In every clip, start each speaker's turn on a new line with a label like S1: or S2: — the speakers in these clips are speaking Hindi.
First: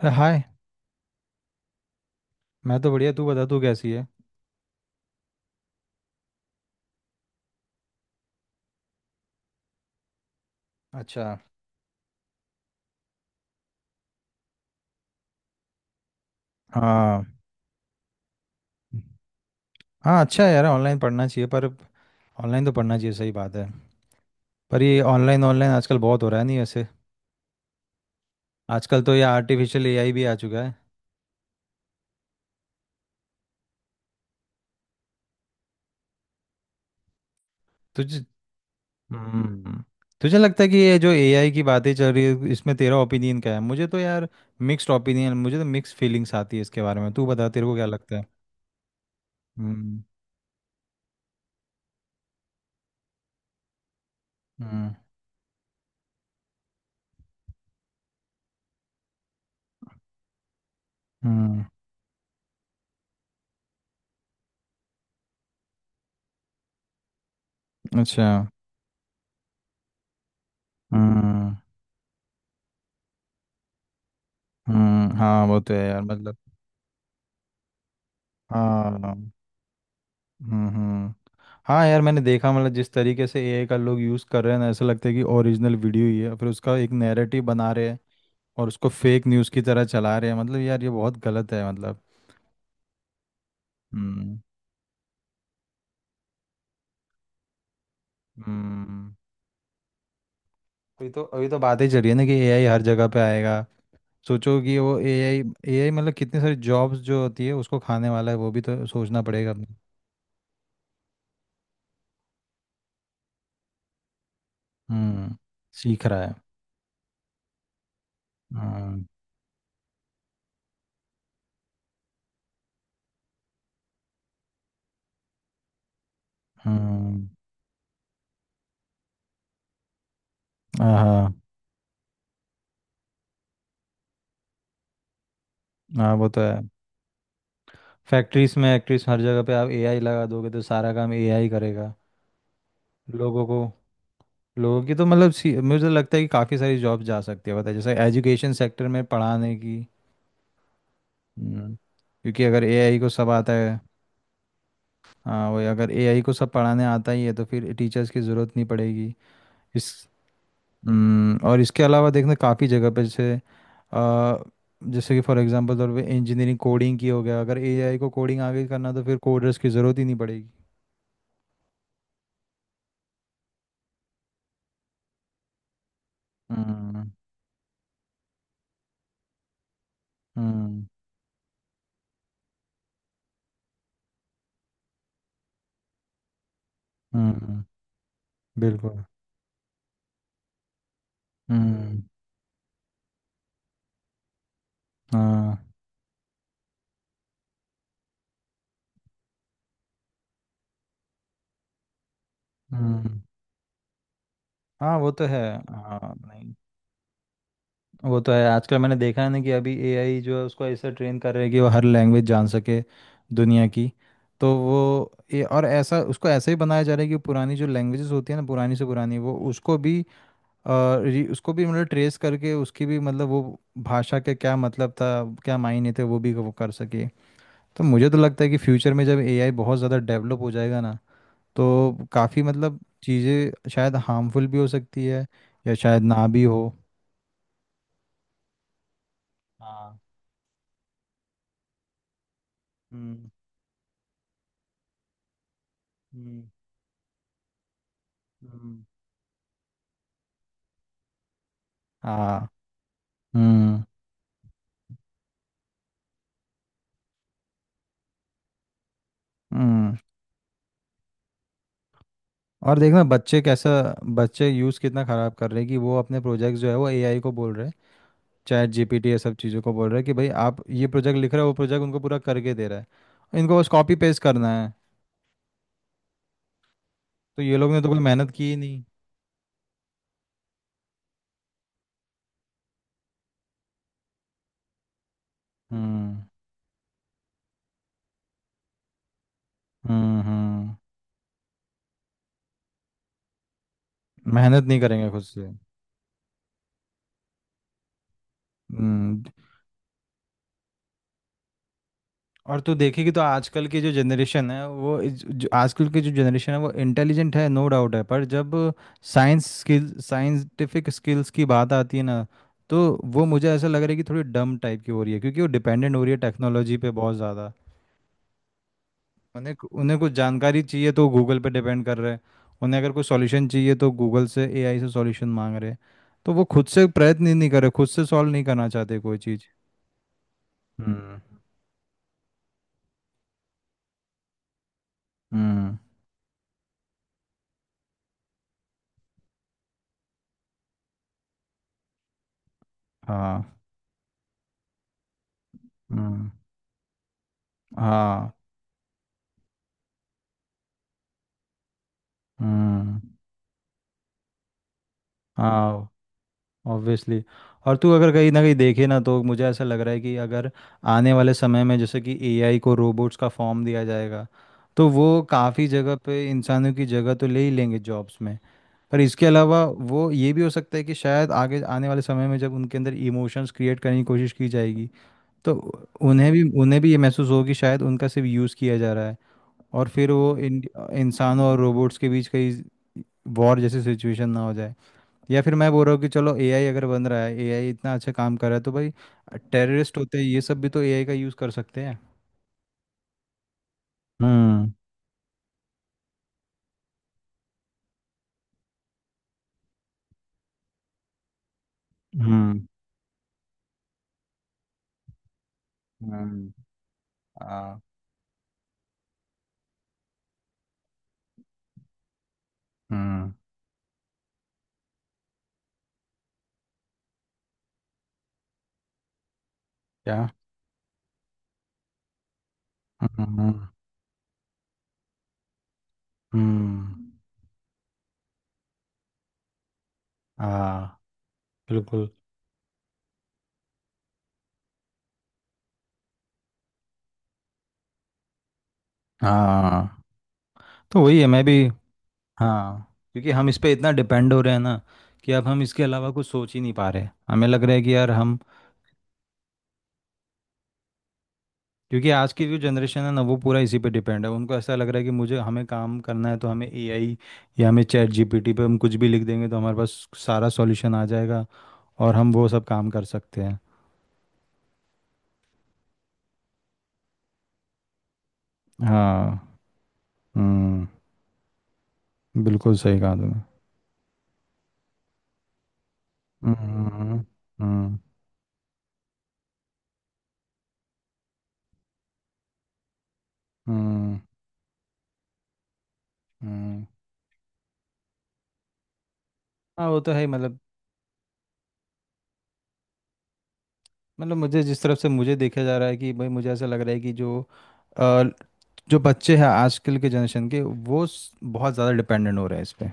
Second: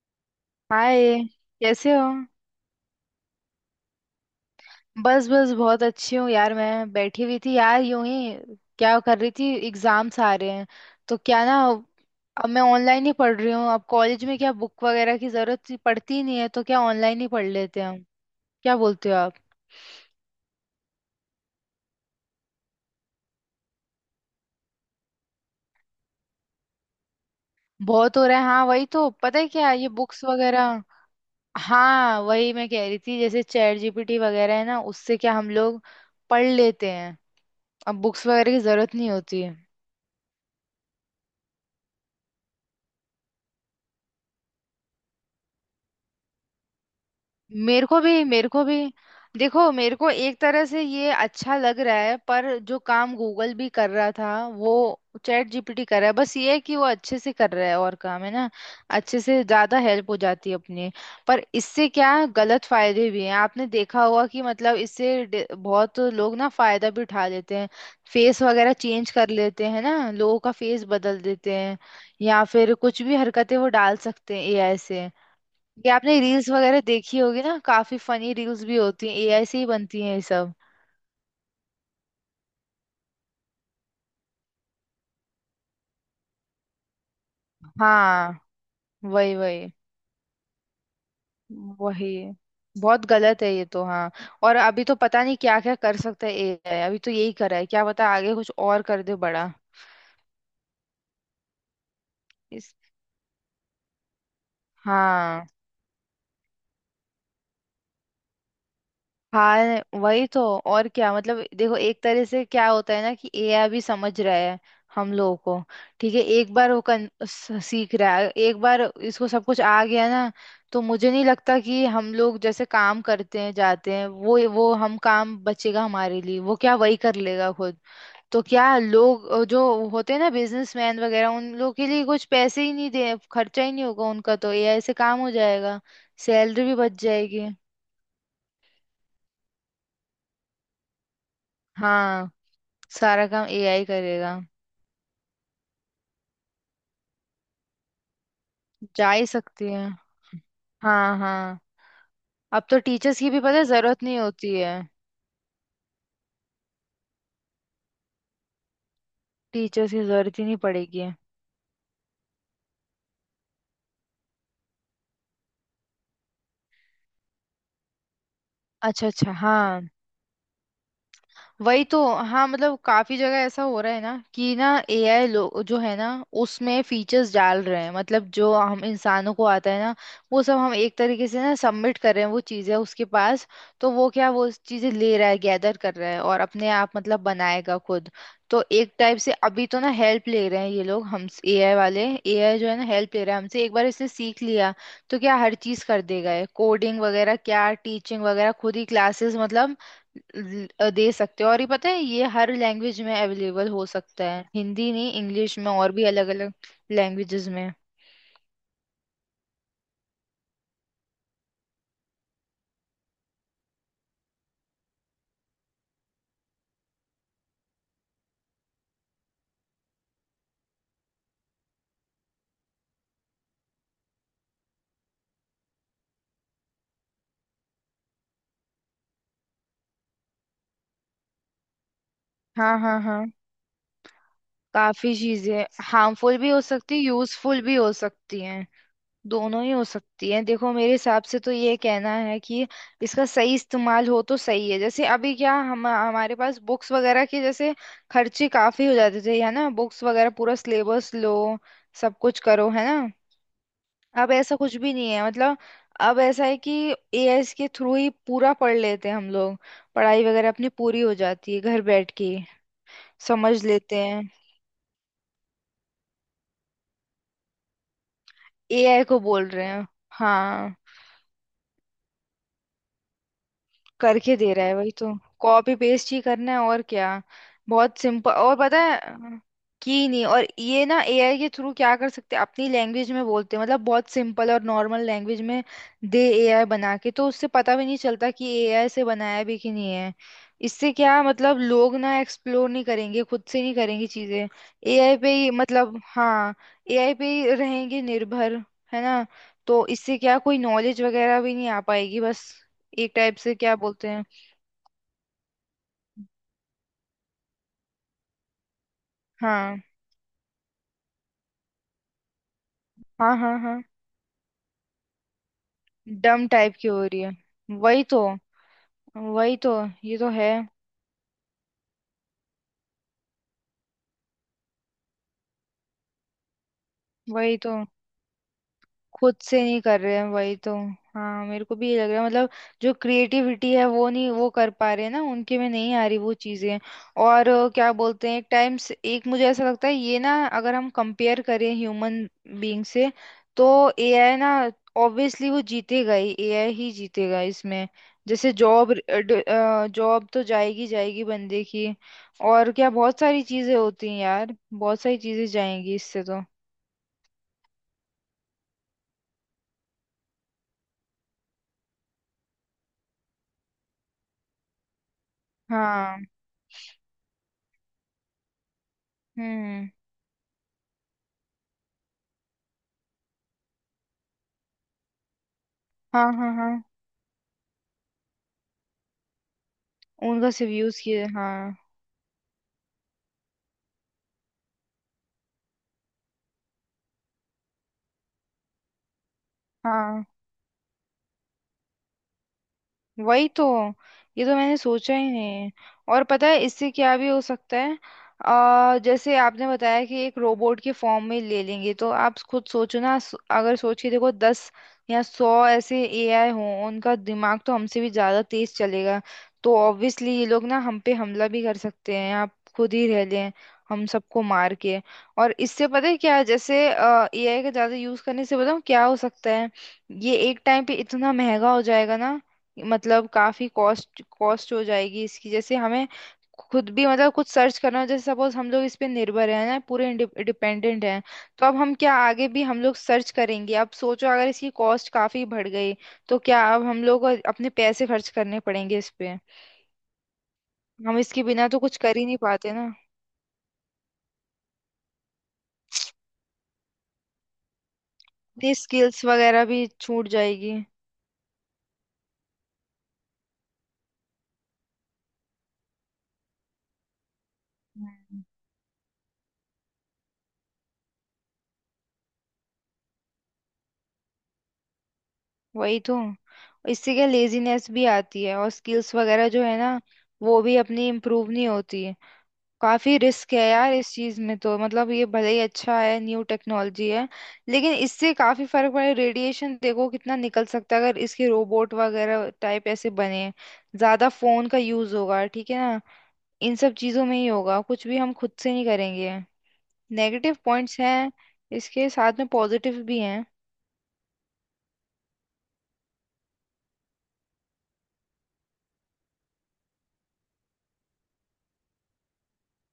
S1: अरे हाय।
S2: हाय। कैसे हो?
S1: मैं तो बढ़िया। तू बता, तू कैसी है?
S2: बस बस बहुत अच्छी हूँ यार, मैं बैठी हुई थी यार यूं ही। क्या कर रही थी? एग्जाम्स आ रहे हैं तो
S1: अच्छा।
S2: क्या ना, अब मैं ऑनलाइन ही पढ़ रही हूँ। अब कॉलेज में क्या बुक वगैरह की जरूरत ही पड़ती ही नहीं है, तो क्या ऑनलाइन
S1: हाँ।
S2: ही पढ़ लेते हैं हम। क्या बोलते हो आप?
S1: हाँ, अच्छा है यार, ऑनलाइन पढ़ना चाहिए, पर ऑनलाइन तो पढ़ना चाहिए, सही बात है। पर ये ऑनलाइन ऑनलाइन आजकल बहुत हो रहा है, नहीं वैसे?
S2: बहुत हो रहा है, हाँ वही
S1: आजकल
S2: तो,
S1: तो ये
S2: पता है क्या
S1: आर्टिफिशियल
S2: ये
S1: एआई भी
S2: बुक्स
S1: आ चुका है।
S2: वगैरह। हाँ, वही मैं कह रही थी, जैसे चैट जीपीटी वगैरह है ना, उससे क्या हम लोग पढ़ लेते हैं। अब
S1: तुझे
S2: बुक्स वगैरह की जरूरत नहीं होती।
S1: हम्म तुझे लगता है कि ये जो एआई की बातें चल रही है, इसमें तेरा ओपिनियन क्या है? मुझे तो यार मिक्स्ड ओपिनियन, मुझे तो मिक्स फीलिंग्स आती है इसके बारे में। तू बता, तेरे को क्या
S2: मेरे को
S1: लगता
S2: भी
S1: है?
S2: मेरे को भी देखो मेरे
S1: हम्म।
S2: को एक तरह से ये अच्छा लग रहा है, पर जो काम गूगल भी कर रहा था वो
S1: हम्म।
S2: चैट जीपीटी कर रहा है। बस ये है कि वो अच्छे से कर रहा है, और काम है ना अच्छे से, ज्यादा हेल्प हो जाती है अपने। पर
S1: हम्म।
S2: इससे क्या, गलत फायदे भी हैं। आपने देखा होगा कि मतलब इससे बहुत लोग ना फायदा भी उठा लेते हैं।
S1: अच्छा।
S2: फेस वगैरह चेंज कर लेते हैं ना, लोगों का फेस बदल देते
S1: हम्म।
S2: हैं। या फिर कुछ भी हरकतें वो डाल सकते हैं एआई से।
S1: हम्म। हाँ, वो तो है
S2: ये
S1: यार,
S2: आपने
S1: मतलब।
S2: रील्स वगैरह देखी होगी ना, काफी फनी रील्स भी होती
S1: हाँ।
S2: हैं, एआई से ही बनती हैं ये सब।
S1: हम्म। हम्म। हाँ यार, मैंने देखा, मतलब जिस तरीके से एआई का लोग यूज़ कर रहे हैं ना, ऐसा लगता है कि ओरिजिनल वीडियो ही है, फिर उसका एक नैरेटिव बना रहे हैं
S2: हाँ।
S1: और उसको फेक
S2: वही
S1: न्यूज़ की
S2: वही।
S1: तरह चला रहे हैं। मतलब यार, ये बहुत गलत है मतलब।
S2: वही बहुत गलत है ये तो, हाँ।
S1: हम्म।
S2: और अभी तो पता नहीं क्या क्या कर सकता है एआई, अभी तो यही कर रहा है, क्या पता आगे कुछ और कर
S1: हम्म।
S2: दे बड़ा।
S1: अभी तो बातें चल रही है ना कि एआई
S2: इस,
S1: हर जगह पे आएगा। सोचो कि वो एआई,
S2: हाँ।
S1: मतलब कितनी सारी जॉब्स जो होती है, उसको खाने वाला है, वो भी तो सोचना पड़ेगा अपने।
S2: हाँ, वही तो। और क्या मतलब, देखो एक तरह से क्या होता है ना कि एआई भी समझ रहा है हम
S1: हम्म।
S2: लोगों को।
S1: सीख
S2: ठीक
S1: रहा
S2: है,
S1: है।
S2: एक बार वो सीख रहा है। एक बार
S1: हम्म।
S2: इसको सब कुछ आ गया ना, तो मुझे नहीं लगता कि हम लोग जैसे काम करते हैं जाते हैं वो हम काम बचेगा हमारे लिए। वो क्या, वही कर
S1: हम्म।
S2: लेगा खुद। तो क्या लोग जो होते हैं ना
S1: हाँ
S2: बिजनेसमैन वगैरह,
S1: हाँ।
S2: उन लोग के लिए कुछ पैसे ही नहीं दे, खर्चा ही नहीं होगा उनका, तो एआई से काम हो जाएगा।
S1: हाँ, वो तो है।
S2: सैलरी भी बच जाएगी।
S1: फैक्ट्रीज में एक्ट्रीज हर जगह पे आप एआई लगा दोगे तो सारा काम एआई करेगा।
S2: हाँ, सारा
S1: लोगों
S2: काम
S1: को
S2: एआई करेगा।
S1: लोगों की तो मतलब मुझे तो लगता है कि काफ़ी सारी जॉब जा सकती है, पता है जैसे एजुकेशन सेक्टर में
S2: जा ही
S1: पढ़ाने
S2: सकती
S1: की।
S2: है। हाँ हाँ।
S1: हम्म, क्योंकि अगर
S2: अब तो
S1: एआई को
S2: टीचर्स
S1: सब
S2: की भी
S1: आता
S2: पता है
S1: है।
S2: जरूरत नहीं होती है।
S1: हाँ वही, अगर एआई को सब पढ़ाने आता ही है तो फिर टीचर्स की ज़रूरत नहीं पड़ेगी।
S2: टीचर्स
S1: इस
S2: की जरूरत ही नहीं पड़ेगी।
S1: और इसके अलावा देखना काफ़ी जगह पे जैसे अ, जैसे कि फॉर एग्जांपल तौर पे इंजीनियरिंग कोडिंग की हो गया, अगर एआई को कोडिंग आगे करना तो
S2: अच्छा
S1: फिर
S2: अच्छा,
S1: कोडर्स
S2: हाँ।
S1: की ज़रूरत ही नहीं पड़ेगी।
S2: वही तो। हाँ मतलब काफी जगह ऐसा हो रहा है ना कि ना एआई लोग जो है ना, उसमें
S1: हम्म।
S2: फीचर्स डाल रहे हैं। मतलब जो हम इंसानों को आता है ना, वो सब हम
S1: हम्म।
S2: एक तरीके से ना सबमिट कर रहे हैं वो चीजें उसके पास। तो वो क्या, वो चीजें ले रहा है, गैदर कर रहा है, और अपने आप मतलब
S1: हम्म।
S2: बनाएगा खुद। तो एक
S1: बिल्कुल।
S2: टाइप से अभी तो ना हेल्प ले रहे हैं ये लोग, हम एआई
S1: हम्म।
S2: वाले। एआई जो है ना, हेल्प ले रहा है हमसे। एक बार इसने सीख लिया तो क्या, हर
S1: हाँ।
S2: चीज कर देगा। कोडिंग वगैरह क्या, टीचिंग वगैरह खुद ही क्लासेस मतलब दे सकते हो। और ये पता है ये हर लैंग्वेज में
S1: हम्म।
S2: अवेलेबल हो सकता है, हिंदी
S1: हाँ वो
S2: नहीं
S1: तो है।
S2: इंग्लिश में और भी
S1: हाँ
S2: अलग अलग
S1: नहीं,
S2: लैंग्वेजेस में।
S1: वो तो है, आजकल मैंने देखा है ना कि अभी एआई जो है उसको ऐसा ट्रेन कर रहे हैं कि वो हर लैंग्वेज जान सके दुनिया की। तो वो ये और ऐसा उसको ऐसा ही बनाया जा रहा है कि पुरानी जो लैंग्वेजेस होती है ना, पुरानी से पुरानी, वो अ, उसको भी मतलब ट्रेस करके उसकी भी मतलब वो भाषा के क्या मतलब था, क्या मायने थे, वो भी वो कर सके। तो मुझे तो लगता है कि फ्यूचर में जब एआई बहुत ज़्यादा डेवलप हो जाएगा ना, तो काफ़ी
S2: हाँ
S1: मतलब
S2: हाँ हाँ।
S1: चीज़ें शायद हार्मफुल भी हो सकती
S2: काफी
S1: है,
S2: चीजें
S1: या शायद ना
S2: हार्मफुल
S1: भी
S2: भी
S1: हो।
S2: हो सकती है, यूजफुल भी हो सकती हैं, दोनों ही हो
S1: हाँ।
S2: सकती हैं। देखो मेरे हिसाब से तो ये कहना है कि इसका
S1: हम्म।
S2: सही इस्तेमाल हो तो सही है। जैसे अभी क्या, हम हमारे
S1: हम्म।
S2: पास बुक्स वगैरह के जैसे खर्चे
S1: हम्म।
S2: काफी हो जाते थे, है ना, बुक्स वगैरह पूरा सिलेबस लो, सब कुछ
S1: हाँ।
S2: करो, है ना।
S1: हम्म।
S2: अब ऐसा कुछ भी नहीं है। मतलब अब ऐसा है कि एआई के थ्रू ही पूरा पढ़ लेते हैं हम लोग।
S1: हम्म।
S2: पढ़ाई वगैरह अपनी पूरी हो जाती है, घर बैठ के
S1: और देखना
S2: समझ लेते हैं।
S1: बच्चे यूज़ कितना ख़राब कर रहे हैं कि वो अपने प्रोजेक्ट जो है वो एआई को बोल रहे हैं, चैट
S2: एआई
S1: जीपीटी ये
S2: को
S1: सब
S2: बोल
S1: चीज़ों
S2: रहे
S1: को
S2: हैं।
S1: बोल रहे हैं कि भाई आप
S2: हाँ,
S1: ये प्रोजेक्ट लिख रहे हो, वो प्रोजेक्ट उनको पूरा करके दे रहा है, इनको बस कॉपी पेस्ट
S2: करके
S1: करना
S2: दे रहा
S1: है।
S2: है, वही तो। कॉपी पेस्ट ही करना है और क्या।
S1: तो ये लोग ने तो कोई
S2: बहुत
S1: मेहनत
S2: सिंपल।
S1: की ही
S2: और पता
S1: नहीं।
S2: है, की नहीं, और ये ना एआई के थ्रू क्या कर सकते हैं, अपनी लैंग्वेज में बोलते हैं, मतलब बहुत सिंपल और नॉर्मल लैंग्वेज में दे
S1: हम्म।
S2: एआई बना के, तो उससे पता भी नहीं चलता कि एआई से बनाया भी कि नहीं है।
S1: हम्म। हम्म।
S2: इससे क्या मतलब, लोग ना एक्सप्लोर नहीं करेंगे, खुद से नहीं करेंगे चीजें।
S1: मेहनत नहीं करेंगे
S2: एआई
S1: खुद
S2: पे
S1: से।
S2: ही मतलब, हाँ, एआई पे ही रहेंगे निर्भर, है
S1: हम्म।
S2: ना। तो इससे क्या, कोई नॉलेज वगैरह भी नहीं आ पाएगी बस।
S1: और तू देखेगी
S2: एक
S1: तो
S2: टाइप से
S1: आजकल
S2: क्या
S1: की जो
S2: बोलते हैं।
S1: जनरेशन है वो इज- जो आजकल की जो जनरेशन है वो इंटेलिजेंट है, नो डाउट है, पर जब साइंस
S2: हाँ
S1: स्किल साइंटिफिक स्किल्स की बात आती है ना, तो वो
S2: हाँ
S1: मुझे
S2: हाँ।
S1: ऐसा लग
S2: हाँ,
S1: रहा है कि थोड़ी डम टाइप की हो रही है क्योंकि वो डिपेंडेंट हो रही है
S2: डम टाइप
S1: टेक्नोलॉजी
S2: की
S1: पे
S2: हो
S1: बहुत
S2: रही है,
S1: ज़्यादा।
S2: वही तो,
S1: उन्हें
S2: वही तो,
S1: उन्हें कुछ
S2: ये तो है,
S1: जानकारी चाहिए तो गूगल पे डिपेंड कर रहे हैं। उन्हें अगर कोई सॉल्यूशन चाहिए तो गूगल से, एआई से सॉल्यूशन मांग रहे हैं। तो वो खुद से प्रयत्न ही नहीं
S2: वही
S1: कर रहे,
S2: तो।
S1: खुद से सॉल्व नहीं करना चाहते कोई
S2: खुद
S1: चीज़।
S2: से नहीं कर रहे हैं, वही तो।
S1: हम्म।
S2: हाँ, मेरे को भी ये लग रहा है। मतलब जो क्रिएटिविटी है वो नहीं, वो कर पा रहे हैं ना, उनके में
S1: हम्म।
S2: नहीं आ रही वो चीजें। और क्या बोलते हैं, एक टाइम से, एक मुझे ऐसा लगता है ये ना, अगर हम कंपेयर करें ह्यूमन बीइंग से,
S1: हाँ।
S2: तो एआई ना, ऑब्वियसली वो जीतेगा
S1: हम्म।
S2: ही, एआई ही जीतेगा इसमें।
S1: हाँ।
S2: जैसे जॉब, जॉब तो जाएगी जाएगी बंदे की। और क्या,
S1: हम्म।
S2: बहुत सारी चीजें होती हैं यार, बहुत सारी चीजें
S1: हाँ।
S2: जाएंगी इससे तो।
S1: ऑब्वियसली। और तू अगर कहीं ना कहीं देखे ना, तो मुझे ऐसा लग रहा है कि अगर आने वाले समय में जैसे कि एआई को रोबोट्स का फॉर्म दिया जाएगा, तो वो काफ़ी जगह
S2: हाँ।
S1: पे इंसानों की जगह तो ले ही लेंगे जॉब्स में। पर इसके अलावा
S2: हम्म।
S1: वो ये भी हो सकता है कि शायद आगे आने वाले समय में जब उनके अंदर इमोशंस क्रिएट करने की कोशिश की जाएगी, तो
S2: हाँ
S1: उन्हें भी
S2: हाँ हाँ,
S1: उन्हें भी ये महसूस होगी शायद उनका सिर्फ यूज़ किया जा रहा है। और फिर वो
S2: उनका
S1: इन
S2: सिर्फ यूज किए,
S1: इंसानों और
S2: हाँ
S1: रोबोट्स के बीच कहीं वॉर जैसी सिचुएशन ना हो। या फिर मैं बोल रहा हूँ कि चलो एआई अगर बन रहा है, एआई इतना अच्छा काम कर रहा है, तो भाई टेररिस्ट होते हैं
S2: हाँ,
S1: ये सब भी तो एआई का यूज़ कर सकते हैं।
S2: वही तो। ये तो
S1: हम्म।
S2: मैंने सोचा ही नहीं। और पता है इससे क्या भी हो सकता है। जैसे आपने बताया कि एक रोबोट के फॉर्म में ले लेंगे, तो आप
S1: हम्म।
S2: खुद सोचो ना, अगर सोच के देखो दस या सौ ऐसे एआई
S1: हम्म।
S2: हों, उनका दिमाग तो
S1: आ,
S2: हमसे भी ज्यादा तेज चलेगा। तो ऑब्वियसली ये लोग ना हम पे हमला भी कर सकते हैं, आप खुद ही रह
S1: हम्म,
S2: लें, हम सबको मार के। और इससे पता है क्या है, जैसे एआई का ज्यादा यूज करने से बताऊं क्या हो सकता है।
S1: क्या?
S2: ये एक टाइम पे इतना महंगा हो जाएगा ना, मतलब
S1: हम्म।
S2: काफी कॉस्ट कॉस्ट हो जाएगी इसकी। जैसे हमें खुद भी
S1: हम्म।
S2: मतलब कुछ सर्च करना हो, जैसे सपोज हम लोग इस पे निर्भर हैं ना पूरे,
S1: आ,
S2: डिपेंडेंट हैं, तो अब हम
S1: बिल्कुल।
S2: क्या आगे भी हम लोग सर्च करेंगे। अब सोचो, अगर इसकी कॉस्ट काफी बढ़ गई तो क्या अब हम लोग को अपने पैसे खर्च करने पड़ेंगे इस पे।
S1: हाँ, तो
S2: हम
S1: वही है
S2: इसके
S1: मैं भी।
S2: बिना तो कुछ कर ही नहीं पाते
S1: हाँ।
S2: ना।
S1: क्योंकि हम इस पे इतना डिपेंड हो रहे हैं ना कि अब हम इसके अलावा कुछ सोच ही नहीं पा रहे, हमें लग रहा है कि यार हम,
S2: अपनी स्किल्स वगैरह भी छूट जाएगी।
S1: क्योंकि आज की जो जनरेशन है ना वो पूरा इसी पे डिपेंड है, उनको ऐसा लग रहा है कि मुझे हमें काम करना है तो हमें एआई, या हमें चैट
S2: हम्म।
S1: जीपीटी पे हम कुछ भी लिख देंगे तो हमारे पास सारा सॉल्यूशन आ जाएगा और हम वो सब काम कर सकते हैं।
S2: वही तो। इससे क्या लेजीनेस भी आती है, और स्किल्स
S1: हाँ।
S2: वगैरह जो है ना, वो भी
S1: हम्म।
S2: अपनी इम्प्रूव नहीं होती।
S1: बिल्कुल सही कहा
S2: काफी
S1: तुमने।
S2: रिस्क है यार इस चीज में तो। मतलब ये भले ही अच्छा है, न्यू टेक्नोलॉजी
S1: हम्म।
S2: है, लेकिन
S1: हम्म।
S2: इससे काफी फर्क पड़े। रेडिएशन देखो कितना निकल सकता है अगर इसके रोबोट वगैरह टाइप ऐसे बने।
S1: हम्म।
S2: ज्यादा फोन का यूज होगा, ठीक है ना। इन
S1: हम्म।
S2: सब चीजों में ही होगा, कुछ भी हम खुद से नहीं करेंगे।
S1: हाँ वो तो है ही,
S2: नेगेटिव
S1: मतलब।
S2: पॉइंट्स हैं, इसके साथ में पॉजिटिव भी हैं।
S1: मुझे जिस तरफ से मुझे देखा जा रहा है कि भाई मुझे ऐसा लग रहा है कि अ, जो बच्चे हैं आजकल के जनरेशन के वो बहुत ज़्यादा डिपेंडेंट हो रहे हैं इस पे।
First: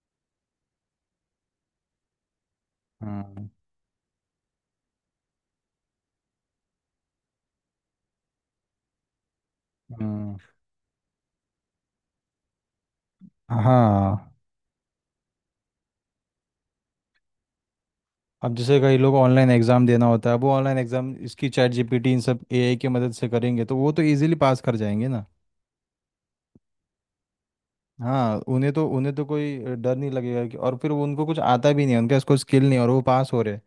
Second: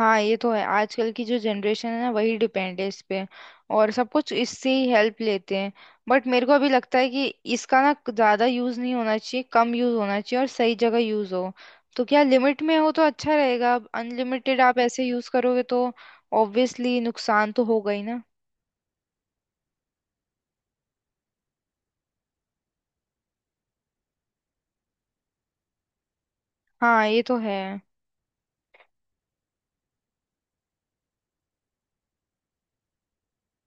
S2: हाँ, ये तो है। आजकल की जो जनरेशन है ना, वही डिपेंड है इस पे,
S1: हम्म।
S2: और सब कुछ इससे ही हेल्प लेते हैं। बट मेरे को अभी लगता है कि इसका ना ज्यादा यूज नहीं होना चाहिए, कम यूज होना
S1: हम्म।
S2: चाहिए और सही जगह यूज हो, तो क्या लिमिट में हो तो अच्छा रहेगा। अब
S1: हाँ।
S2: अनलिमिटेड आप ऐसे यूज करोगे तो ऑब्वियसली नुकसान तो होगा ही ना।
S1: अब जैसे कई लोग ऑनलाइन एग्ज़ाम देना होता है, वो ऑनलाइन एग्ज़ाम इसकी चैट जीपीटी इन सब एआई की मदद से करेंगे तो वो तो इजीली पास कर जाएंगे ना।
S2: हाँ, ये तो है।
S1: हाँ, उन्हें तो कोई डर नहीं लगेगा कि, और फिर वो, उनको कुछ आता भी नहीं है, उनके पास कोई स्किल नहीं है और वो पास हो रहे हैं।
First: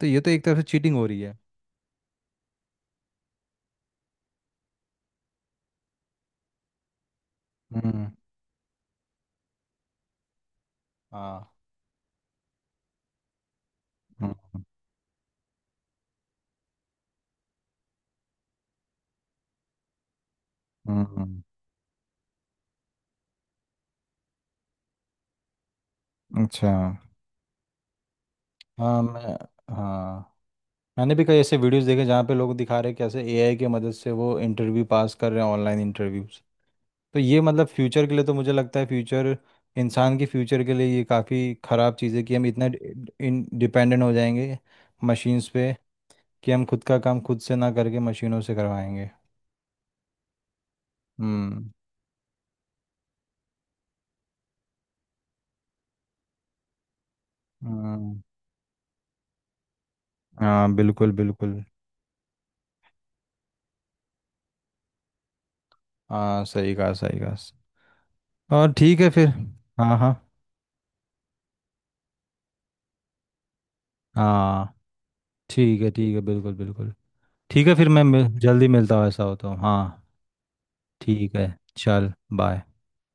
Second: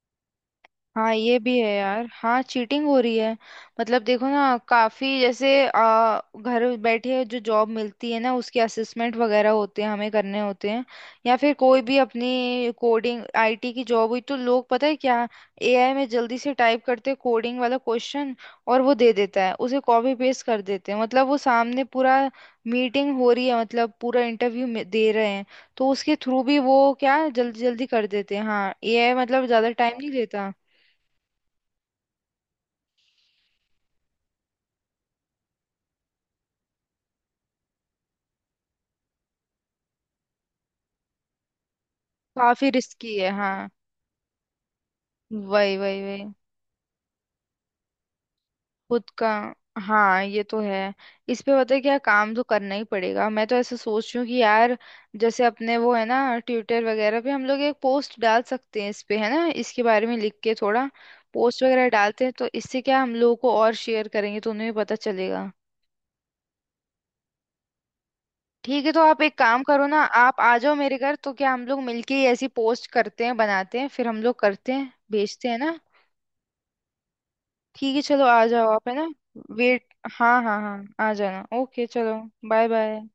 S1: तो ये तो एक तरफ से चीटिंग हो
S2: हाँ,
S1: रही है।
S2: ये भी है यार, हाँ चीटिंग हो रही है। मतलब देखो ना काफी, जैसे घर बैठे जो जॉब
S1: हम्म।
S2: मिलती है ना, उसके असेसमेंट वगैरह होते हैं हमें करने होते हैं। या
S1: हाँ।
S2: फिर कोई भी अपनी कोडिंग आईटी की जॉब हुई, तो लोग पता है क्या, एआई में जल्दी से टाइप करते हैं कोडिंग वाला क्वेश्चन, और वो दे देता है, उसे कॉपी पेस्ट कर देते हैं।
S1: हम्म।
S2: मतलब वो सामने पूरा मीटिंग हो रही है, मतलब पूरा इंटरव्यू दे रहे हैं, तो उसके थ्रू भी
S1: अच्छा।
S2: वो क्या जल्दी जल्दी कर देते हैं। हाँ
S1: हाँ।
S2: एआई
S1: मैं
S2: मतलब ज्यादा टाइम नहीं
S1: हाँ,
S2: लेता।
S1: मैंने भी कई ऐसे वीडियोस देखे जहाँ पे लोग दिखा रहे हैं कैसे एआई की मदद से वो इंटरव्यू पास कर रहे हैं, ऑनलाइन इंटरव्यू। तो ये मतलब फ्यूचर के लिए, तो मुझे लगता है फ्यूचर इंसान के फ्यूचर के लिए ये काफ़ी ख़राब चीज़ है कि हम इतना
S2: काफी रिस्की है,
S1: इन
S2: हाँ।
S1: डिपेंडेंट हो जाएंगे मशीन्स पे,
S2: वही वही वही।
S1: कि हम खुद का काम खुद से ना करके मशीनों से करवाएंगे।
S2: खुद का, हाँ ये तो है। इस पे
S1: हम्म।
S2: पता है क्या, काम तो करना ही पड़ेगा। मैं तो ऐसा सोच रही हूँ कि यार, जैसे अपने वो है ना, ट्विटर वगैरह पे हम लोग एक पोस्ट
S1: हम्म,
S2: डाल सकते हैं इस पे, है ना, इसके बारे में लिख के
S1: हाँ
S2: थोड़ा
S1: बिल्कुल बिल्कुल।
S2: पोस्ट वगैरह डालते हैं, तो इससे क्या, हम लोगों को और शेयर करेंगे तो उन्हें भी पता चलेगा।
S1: हाँ सही कहा सही कहा, और
S2: ठीक है
S1: ठीक
S2: तो
S1: है
S2: आप
S1: फिर।
S2: एक काम करो
S1: हाँ
S2: ना,
S1: हाँ
S2: आप आ जाओ मेरे घर, तो क्या हम लोग मिलके ही ऐसी पोस्ट करते हैं, बनाते हैं फिर हम लोग, करते
S1: हाँ।
S2: हैं भेजते हैं ना।
S1: ठीक है बिल्कुल बिल्कुल। ठीक है फिर
S2: ठीक है,
S1: मैं
S2: चलो आ
S1: जल्दी
S2: जाओ आप,
S1: मिलता
S2: है ना।
S1: हूँ, ऐसा हो तो।
S2: वेट,
S1: हाँ
S2: हाँ हाँ हाँ आ
S1: ठीक
S2: जाना,
S1: है,
S2: ओके
S1: चल
S2: चलो। Bye
S1: bye.
S2: बाय।